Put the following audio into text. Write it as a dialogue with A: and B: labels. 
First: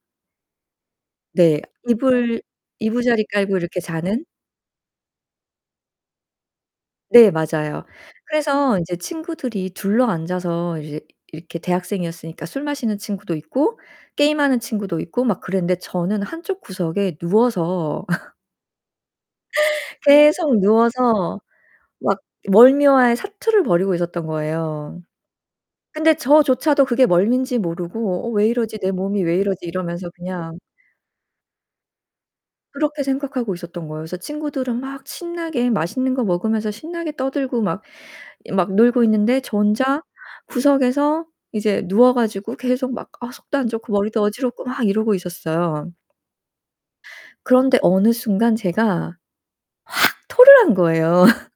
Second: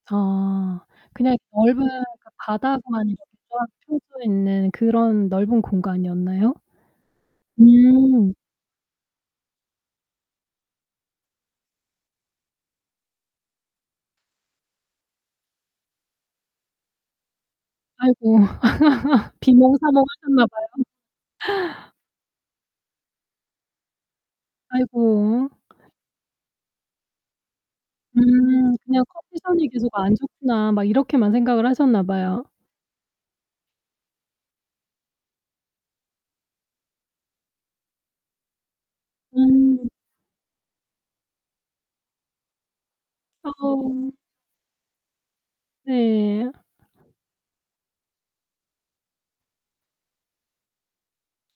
A: 아, 그냥 이
B: 네.
A: 넓은 그
B: 이불
A: 바닥만 이렇게
B: 이부자리 깔고
A: 쫙
B: 이렇게
A: 펴져
B: 자는?
A: 있는 그런 넓은 공간이었나요?
B: 네, 맞아요.
A: 음.
B: 그래서 이제 친구들이 둘러앉아서 이제 이렇게 대학생이었으니까 술 마시는 친구도 있고 게임하는 친구도 있고 막 그랬는데 저는 한쪽 구석에 누워서
A: 아이고. 비몽사몽
B: 계속
A: 하셨나봐요.
B: 누워서 막 멀미와의 사투를 벌이고 있었던 거예요.
A: 아이고.
B: 근데 저조차도 그게 멀미인지 모르고 '어 왜
A: 음
B: 이러지? 내
A: 그냥
B: 몸이 왜 이러지?'
A: '컨디션이 계속
B: 이러면서
A: 안
B: 그냥
A: 좋구나.' 막 이렇게만 생각을 하셨나 봐요.
B: 그렇게 생각하고 있었던 거예요. 그래서 친구들은 막 신나게 맛있는 거 먹으면서 신나게 떠들고 막 이 막 놀고 있는데 저
A: 음.
B: 혼자 구석에서 이제 누워 가지고 계속 막 아 속도 안 좋고
A: 어.
B: 머리도 어지럽고 막 이러고 있었어요.
A: 네.
B: 그런데 어느 순간 제가 확 토를 한 거예요.